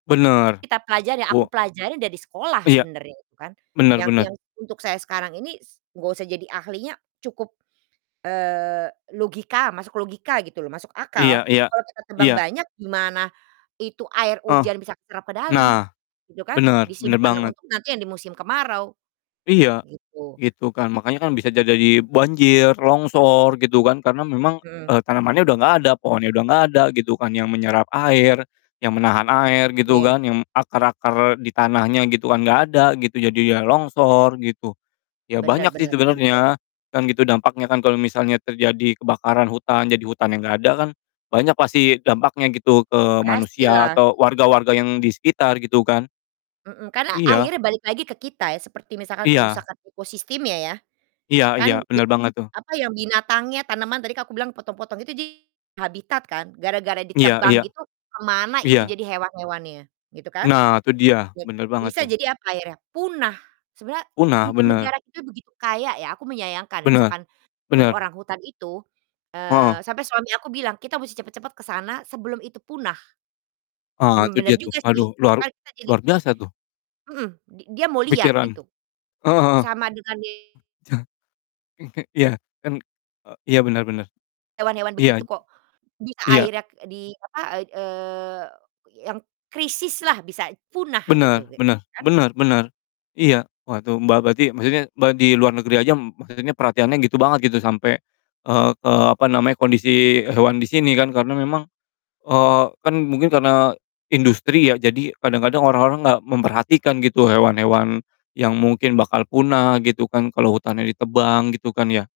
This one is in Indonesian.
Benar, Kita pelajari yang buo aku pelajarin dari sekolah Iya, sebenarnya itu, kan, benar yang benar. yang untuk saya sekarang ini s enggak usah jadi ahlinya, cukup, eee, logika masuk logika gitu, loh, masuk Iya akal, iya kalau kita tebang iya. banyak, gimana itu air Ah! hujan bisa keserap ke dalam Nah, gitu, kan? benar benar Disimpan banget. untuk nanti yang di musim kemarau, Iya, gitu. gitu, kan. Makanya kan bisa aja jadi banjir, longsor gitu kan, karena memang, Mhm. eee, tanamannya udah enggak ada, pohonnya udah enggak ada, gitu kan, yang menyerap air, yang menahan air gitu Iya. kan, yang akar-akar di tanahnya gitu kan enggak ada, gitu, jadi, ya, longsor, gitu. Ya, banyak, Benar sih, benar benar. sebenarnya, kan gitu dampaknya kan, kalau misalnya terjadi kebakaran hutan, jadi hutannya enggak ada kan banyak pasti dampaknya gitu ke manusia, Pastilah. atau warga-warga yang di sekitar, gitu, kan? Mhm, karena Iya. akhirnya balik lagi ke kita, ya, seperti misalkan Iya. kerusakan ekosistemnya ya, Iya iya, kan [unintelligible] benar banget tuh. apa, ya, binatangnya, tanaman tadi kalau aku bilang potong-potong itu di habitat, kan, gara-gara iya ditebang iya, gitu, ke mana itu iya. jadi hewan-hewannya, gitu, kan? Nah, tuh dia, Jad benar banget bisa tuh. jadi apa akhirnya? Punah. Sebenarnya, Punah, ne benar. negara kita begitu kaya ya, aku menyayangkan, Benar, misalkan yang benar. orang hutan itu Heeh. eee, sampai suami aku bilang, "Kita musti cepat-cepat ke sana sebelum itu punah." Ah, Emang itu bener dia tuh, juga sih. aduh Itu luar kan kita jadi luar biasa tuh. Mhm, di dia mau lihat Kepikiran. gitu. Heeh heeh. Sama dengan Kek ya, kan eee, iya benar benar, hewan-hewan iya. begitu, kok, bisa Iya. akhirnya di, apa, ai eee, yang krisislah bisa punah, gitu Benar ke benar kan? benar benar, iya, wah itu Mbak, berarti maksudnya, Mbak di luar negeri aja maksudnya perhatiannya gitu banget gitu sampe, eee, ke, apa namanya, kondisi hewan di sini kan, karena memang, eee, kan mungkin karena industri, ya, jadi, kadang-kadang orang-orang enggak memperhatikan, gitu, hewan-hewan yang mungkin bakal punah, gitu, kan, kalau hutannya ditebang, gitu, kan, ya?